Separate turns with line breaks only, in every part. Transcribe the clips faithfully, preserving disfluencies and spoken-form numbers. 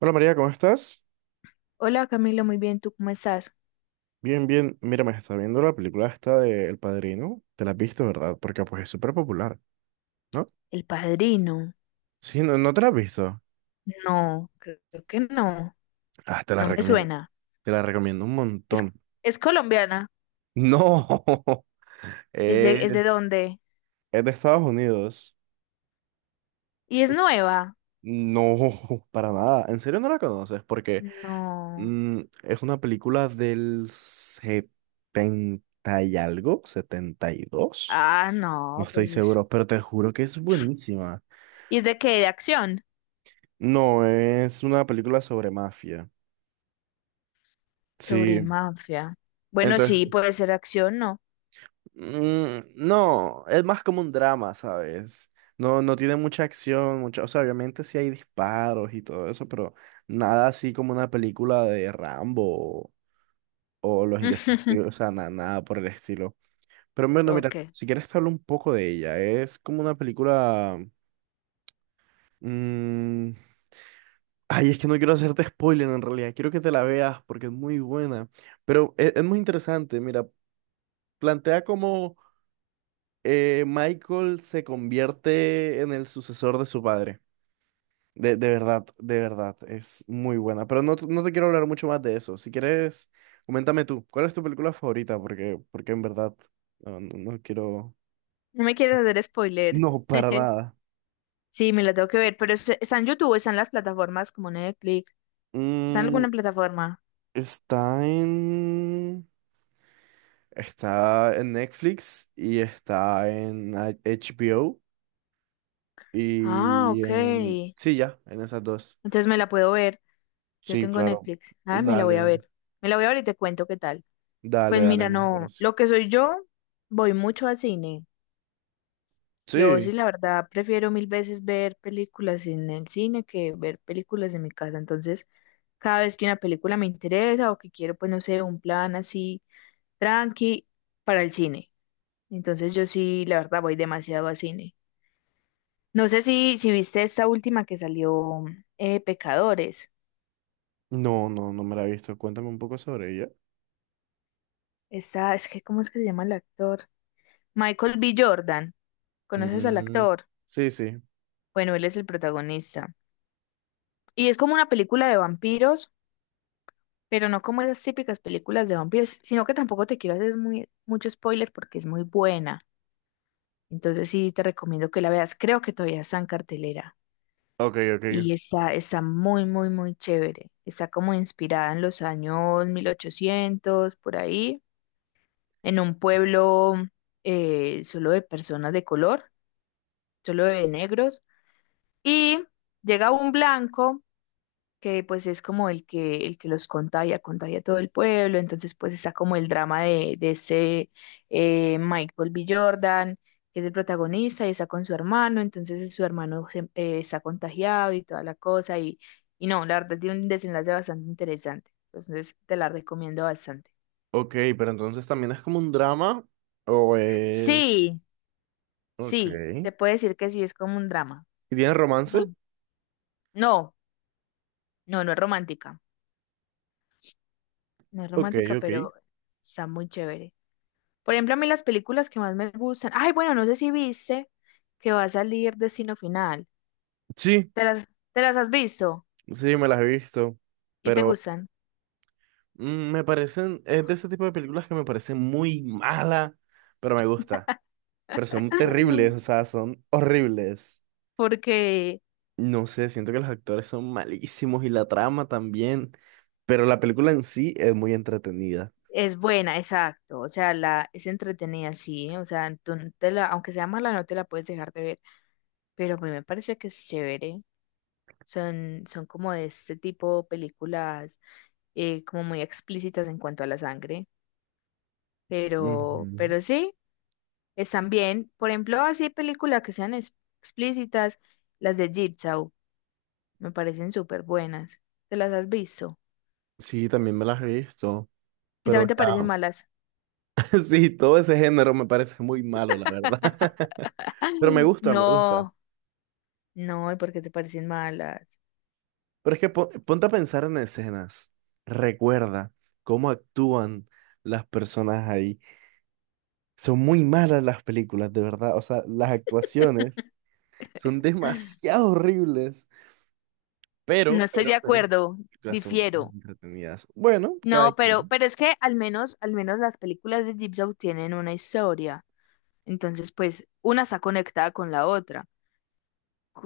Hola María, ¿cómo estás?
Hola Camilo, muy bien, ¿tú cómo estás?
Bien, bien. Mira, me está viendo la película esta de El Padrino. Te la has visto, ¿verdad? Porque pues es súper popular, ¿no?
El Padrino.
Sí, no, no te la has visto.
No, creo que no,
Ah, te la
no me
recomiendo.
suena.
Te la recomiendo un
Es,
montón.
es colombiana,
No,
¿es de, es de
es,
dónde?
es de Estados Unidos.
¿Y es nueva?
No, para nada. ¿En serio no la conoces? Porque
No.
mm, es una película del setenta y algo, setenta y dos.
Ah,
No
no,
estoy
pues es.
seguro, pero te juro que es buenísima.
¿Y es de qué? ¿De acción?
No, es una película sobre mafia.
Sobre
Sí,
mafia. Bueno, sí,
entonces,
puede ser acción, ¿no?
mm, no, es más como un drama, ¿sabes? No, no tiene mucha acción, mucha, o sea, obviamente sí hay disparos y todo eso, pero nada así como una película de Rambo o, o Los Indestructibles, o sea, na- nada por el estilo. Pero bueno, mira,
Ok.
si quieres te hablo un poco de ella, es como una película... mm, ay, es que no quiero hacerte spoiler en realidad, quiero que te la veas porque es muy buena. Pero e- es, muy interesante, mira, plantea cómo eh, Michael se convierte en el sucesor de su padre. De, de verdad, de verdad, es muy buena. Pero no, t- no te quiero hablar mucho más de eso. Si quieres, coméntame tú, ¿cuál es tu película favorita? Porque, porque en verdad, no, no- no quiero...
No me quieres hacer spoiler.
No, para nada.
Sí, me la tengo que ver, pero ¿es- ¿está en YouTube o está en las plataformas como Netflix? ¿Está en
Mm,
alguna plataforma?
está en... Está en Netflix y está en H- HBO
Ah,
y
ok.
en...
Entonces
Sí, ya, en esas dos.
me la puedo ver. Yo
Sí,
tengo
claro.
Netflix. Ah, me la
Dale,
voy a
dale.
ver. Me la voy a ver y te cuento qué tal. Pues
Dale, dale,
mira,
me
no,
parece.
lo que soy yo, voy mucho al cine. Yo
Sí.
sí, la verdad, prefiero mil veces ver películas en el cine que ver películas en mi casa. Entonces, cada vez que una película me interesa o que quiero, pues no sé, un plan así tranqui para el cine. Entonces, yo sí, la verdad, voy demasiado al cine. No sé si, si viste esta última que salió, eh, Pecadores.
No, no, no me la he visto. Cuéntame un poco sobre ella.
Esta, es que, ¿cómo es que se llama el actor? Michael B. Jordan. ¿Conoces al
Mm,
actor?
sí, sí.
Bueno, él es el protagonista. Y es como una película de vampiros, pero no como esas típicas películas de vampiros, sino que tampoco te quiero hacer muy, mucho spoiler porque es muy buena. Entonces sí te recomiendo que la veas. Creo que todavía está en cartelera.
Ok, ok.
Y está, está muy, muy, muy chévere. Está como inspirada en los años mil ochocientos por ahí, en un pueblo eh, solo de personas de color, solo de negros. Y llega un blanco que pues es como el que, el que los contagia, contagia a todo el pueblo, entonces pues está como el drama de, de ese eh, Michael B. Jordan, que es el protagonista y está con su hermano, entonces eh, su hermano se- eh, está contagiado y toda la cosa, y, y no, la verdad tiene un desenlace bastante interesante, entonces te la recomiendo bastante.
Ok, pero entonces también es como un drama o es...
Sí,
Ok.
sí,
¿Y
se puede decir que sí, es como un drama.
tiene romance?
Muy- No, no, no es romántica, no es
Ok,
romántica,
ok.
pero está muy chévere. Por ejemplo, a mí las películas que más me gustan. Ay, bueno, no sé si viste que va a salir Destino Final.
Sí,
¿Te las, te las has visto
sí, me las he visto.
y te
Pero
gustan?
mm, me parecen... Es de ese tipo de películas que me parecen muy mala, pero me gusta. Pero son terribles, o sea, son horribles.
Porque
No sé, siento que los actores son malísimos y la trama también, pero la película en sí es muy entretenida.
es buena, exacto. O sea, la, es entretenida, sí. O sea, tú no te la, aunque sea mala, no te la puedes dejar de ver. Pero a mí me parece que es chévere. Son, son como de este tipo películas eh, como muy explícitas en cuanto a la sangre. Pero,
Ujú.
pero sí. Están bien. Por ejemplo, así películas que sean ex- explícitas, las de Jigsaw, me parecen súper buenas. ¿Te las has visto?
Sí, también me las he visto,
Y
pero
también te
ya,
parecen malas.
sí, todo ese género me parece muy malo, la verdad.
¡Ah!
Pero me gusta, me gusta.
No, no, ¿y por qué te parecen malas?
Pero es que po- ponte a pensar en escenas. Recuerda cómo actúan las personas ahí. Son muy malas las películas, de verdad. O sea, las actuaciones son demasiado horribles.
No
pero
estoy
Pero,
de
pero.
acuerdo,
Películas son
difiero.
entretenidas. Bueno, cada
No, pero,
quien.
pero es que al menos, al menos las películas de Jigsaw tienen una historia. Entonces, pues, una está conectada con la otra.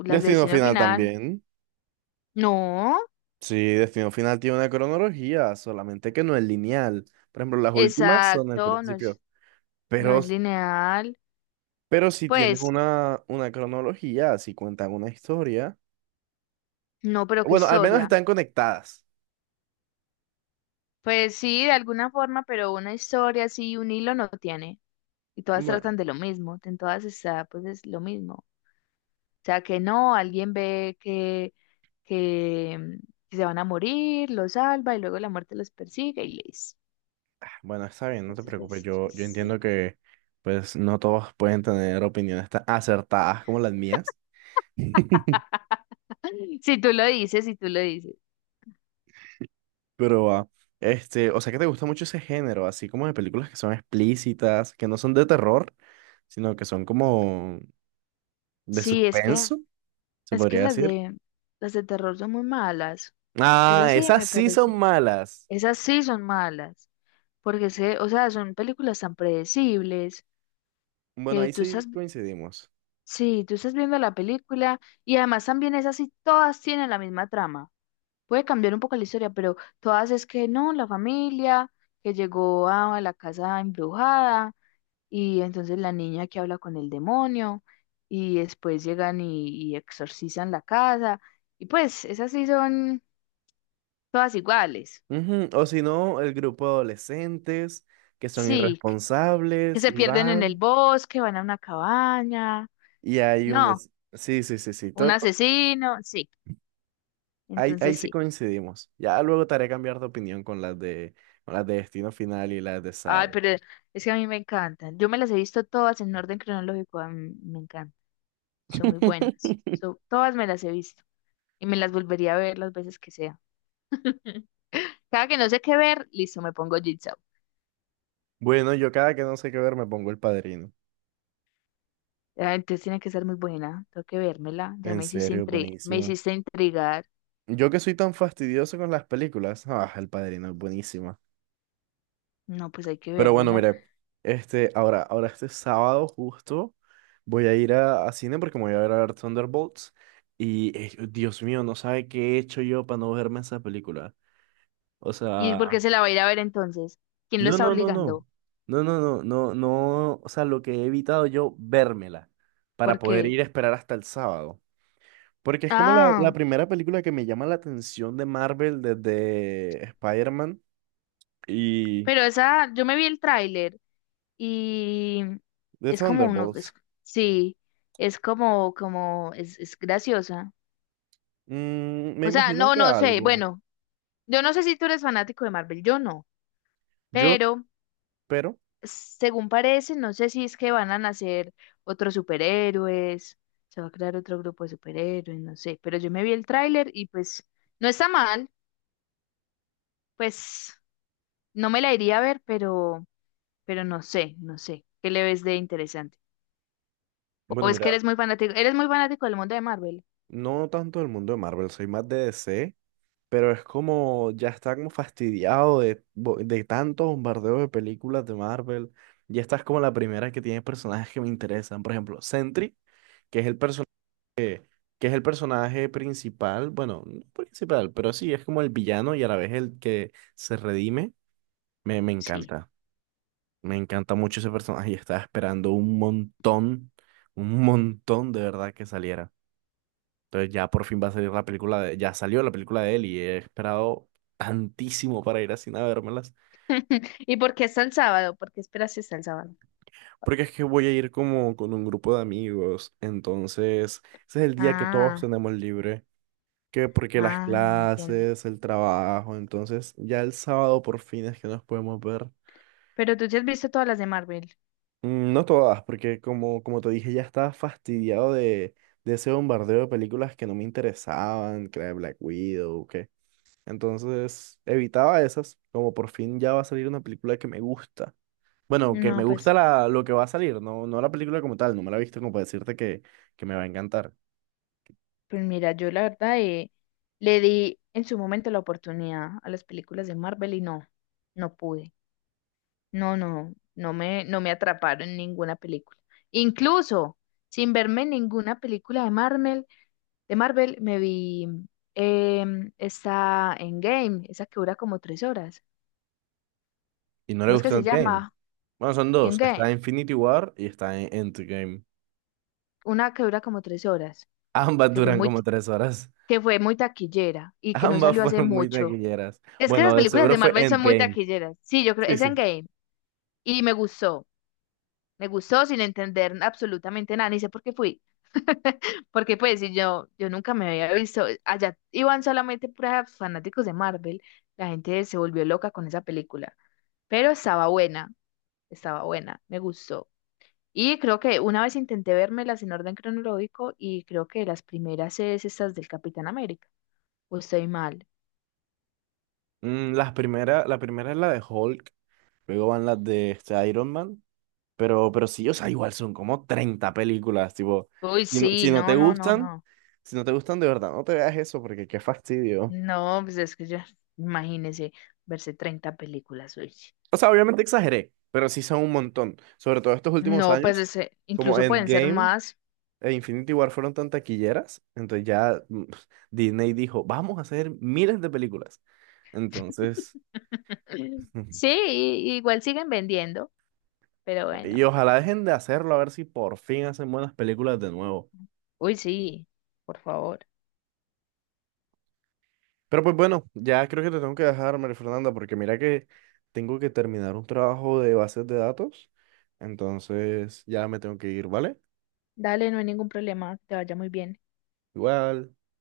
Las de
Destino
Destino
Final
Final,
también.
no,
Sí, Destino Final tiene una cronología, solamente que no es lineal. Por ejemplo, las últimas son al
exacto, no
principio.
es, no
Pero,
es lineal.
pero si tienes
Pues
una, una cronología, si cuentan una historia.
no, pero qué
Bueno, al menos
historia.
están conectadas.
Pues sí, de alguna forma, pero una historia así, un hilo no tiene. Y todas
Bueno,
tratan de lo mismo. En todas está, pues es lo mismo. O sea, que no, alguien ve que, que, mm, que se van a morir, los salva y luego la muerte los persigue y listo.
bueno, está bien, no te
Entonces,
preocupes.
pues,
Yo,
pues,
yo
sí.
entiendo que pues no todos pueden tener opiniones tan acertadas como las mías.
Si tú lo dices, si tú lo dices.
Pero, ah, este, o sea que te gusta mucho ese género, así como de películas que son explícitas, que no son de terror, sino que son como de
Sí, es que,
suspenso, se
es que
podría
las
decir.
de, las de terror son muy malas.
Ah,
Esas sí
esas
me
sí son
parecen.
malas.
Esas sí son malas, porque se, o sea, son películas tan predecibles
Bueno,
que
ahí
tú
sí
estás,
coincidimos.
sí, tú estás viendo la película y además también esas sí todas tienen la misma trama. Puede cambiar un poco la historia, pero todas es que no, la familia que llegó a la casa embrujada y entonces la niña que habla con el demonio y después llegan y, y exorcizan la casa y pues esas sí son todas iguales.
Ujú, o si no, el grupo de adolescentes que son
Sí, que
irresponsables
se
y
pierden en el
van,
bosque, van a una cabaña.
y hay un...
No,
es- Sí, sí, sí, sí,
un
todo, to-
asesino, sí.
ahí, ahí
Entonces
sí
sí.
coincidimos. Ya luego te haré cambiar de opinión con las de, con las de Destino Final y las de
Ay,
Saw.
pero es que a mí me encantan. Yo me las he visto todas en orden cronológico. A mí me encantan. Son muy buenas. So- todas me las he visto y me las volvería a ver las veces que sea. Cada que no sé qué ver, listo, me pongo Jigsaw.
Bueno, yo cada que no sé qué ver me pongo El Padrino.
Ah, entonces tiene que ser muy buena. Tengo que vérmela. Ya
En
me hiciste
serio,
intri- me
buenísima.
hiciste intrigar.
Yo que soy tan fastidioso con las películas, ah, El Padrino es buenísima.
No, pues hay que
Pero bueno,
vérmela.
mire, este, ahora, ahora este sábado justo voy a ir a, a cine porque me voy a ver a ver Thunderbolts y eh, Dios mío, no sabe qué he hecho yo para no verme esa película. O
¿Y
sea,
por qué se la va a ir a ver entonces? ¿Quién lo
no,
está
no, no, no.
obligando?
No, no, no, no, no, o sea, lo que he evitado yo, vérmela para poder
Porque...
ir a esperar hasta el sábado. Porque es como la, la
Ah.
primera película que me llama la atención de Marvel desde Spider-Man y
Pero esa, yo me vi el tráiler y
de
es como uno, es-
Thunderbolts.
sí, es como, como, es, es graciosa.
Mm, me
O sea,
imagino
no,
que
no sé,
algo.
bueno, yo no sé si tú eres fanático de Marvel, yo no,
Yo,
pero
pero,
según parece, no sé si es que van a nacer otros superhéroes, se va a crear otro grupo de superhéroes, no sé, pero yo me vi el tráiler y pues no está mal, pues no me la iría a ver, pero, pero no sé, no sé, ¿qué le ves de interesante? O
bueno,
es que
mira,
eres muy fanático, eres muy fanático del mundo de Marvel.
no tanto del mundo de Marvel, soy más de D C, pero es como ya está como fastidiado de, bo- de tantos bombardeos de películas de Marvel. Y esta es como la primera que tiene personajes que me interesan. Por ejemplo, Sentry, que es el personaje que es el personaje principal, bueno, no principal, pero sí, es como el villano y a la vez el que se redime. Me, me
Sí.
encanta, me encanta mucho ese personaje y estaba esperando un montón, un montón de verdad que saliera. Entonces ya por fin va a salir la película de, ya salió la película de él y he esperado tantísimo para ir así a vérmelas,
¿Y por qué hasta el sábado? ¿Por qué esperas si hasta el sábado?
porque es que voy a ir como con un grupo de amigos, entonces ese es el día que todos
Ah,
tenemos libre. Que porque las
ah, entiendo.
clases, el trabajo, entonces ya el sábado por fin es que nos podemos ver.
Pero tú te has visto todas las de Marvel.
Mm, No todas, porque como, como te dije, ya estaba fastidiado de, de ese bombardeo de películas que no me interesaban, que la de Black Widow, que... Entonces evitaba esas, como por fin ya va a salir una película que me gusta. Bueno, que
No,
me
pues,
gusta la, lo que va a salir, no, no la película como tal, no me la he visto como para decirte que, que me va a encantar.
pues mira, yo la verdad eh, le di en su momento la oportunidad a las películas de Marvel y no, no pude. No, no, no me, no me atraparon en ninguna película. Incluso sin verme ninguna película de Marvel. De Marvel me vi em, esa Endgame, esa que dura como tres horas.
Y no le
¿Cómo es que
gustó
se
Endgame.
llama?
Bueno, son dos, está
Endgame.
Infinity War y está en Endgame.
Una que dura como tres horas,
Ambas
que fue
duran
muy,
como tres horas.
que fue muy taquillera y que no
Ambas
salió hace
fueron muy
mucho.
taquilleras.
Es que
Bueno,
esas
de
películas
seguro
de
fue
Marvel son muy
Endgame.
taquilleras. Sí, yo creo,
Sí,
es
sí.
Endgame. Y me gustó, me gustó sin entender absolutamente nada, ni sé por qué fui. Porque pues si yo, yo nunca me había visto, eh, allá iban solamente puras fanáticos de Marvel, la gente se volvió loca con esa película, pero estaba buena. Estaba buena, me gustó. Y creo que una vez intenté vermelas en orden cronológico y creo que las primeras es estas del Capitán América. ¿O estoy mal?
Mm, las primera, la primera es la de Hulk, luego van las de este, Iron Man, pero, pero sí, o sea, igual son como treinta películas, tipo,
Uy,
si no, si
sí,
no te
no, no, no,
gustan,
no.
si no te gustan de verdad, no te veas eso porque qué fastidio.
No, pues es que ya, imagínese verse treinta películas, uy.
O sea, obviamente exageré, pero sí son un montón, sobre todo estos últimos
No, pues
años,
ese-
como
incluso pueden ser
Endgame
más.
e Infinity War fueron tan taquilleras, entonces ya mm, Disney dijo, vamos a hacer miles de películas. Entonces,
Sí, y- igual siguen vendiendo, pero bueno.
y ojalá dejen de hacerlo, a ver si por fin hacen buenas películas de nuevo.
Uy, sí, por favor.
Pero pues bueno, ya creo que te tengo que dejar, María Fernanda, porque mira que tengo que terminar un trabajo de bases de datos. Entonces, ya me tengo que ir, ¿vale?
Dale, no hay ningún problema, que te vaya muy bien.
Igual.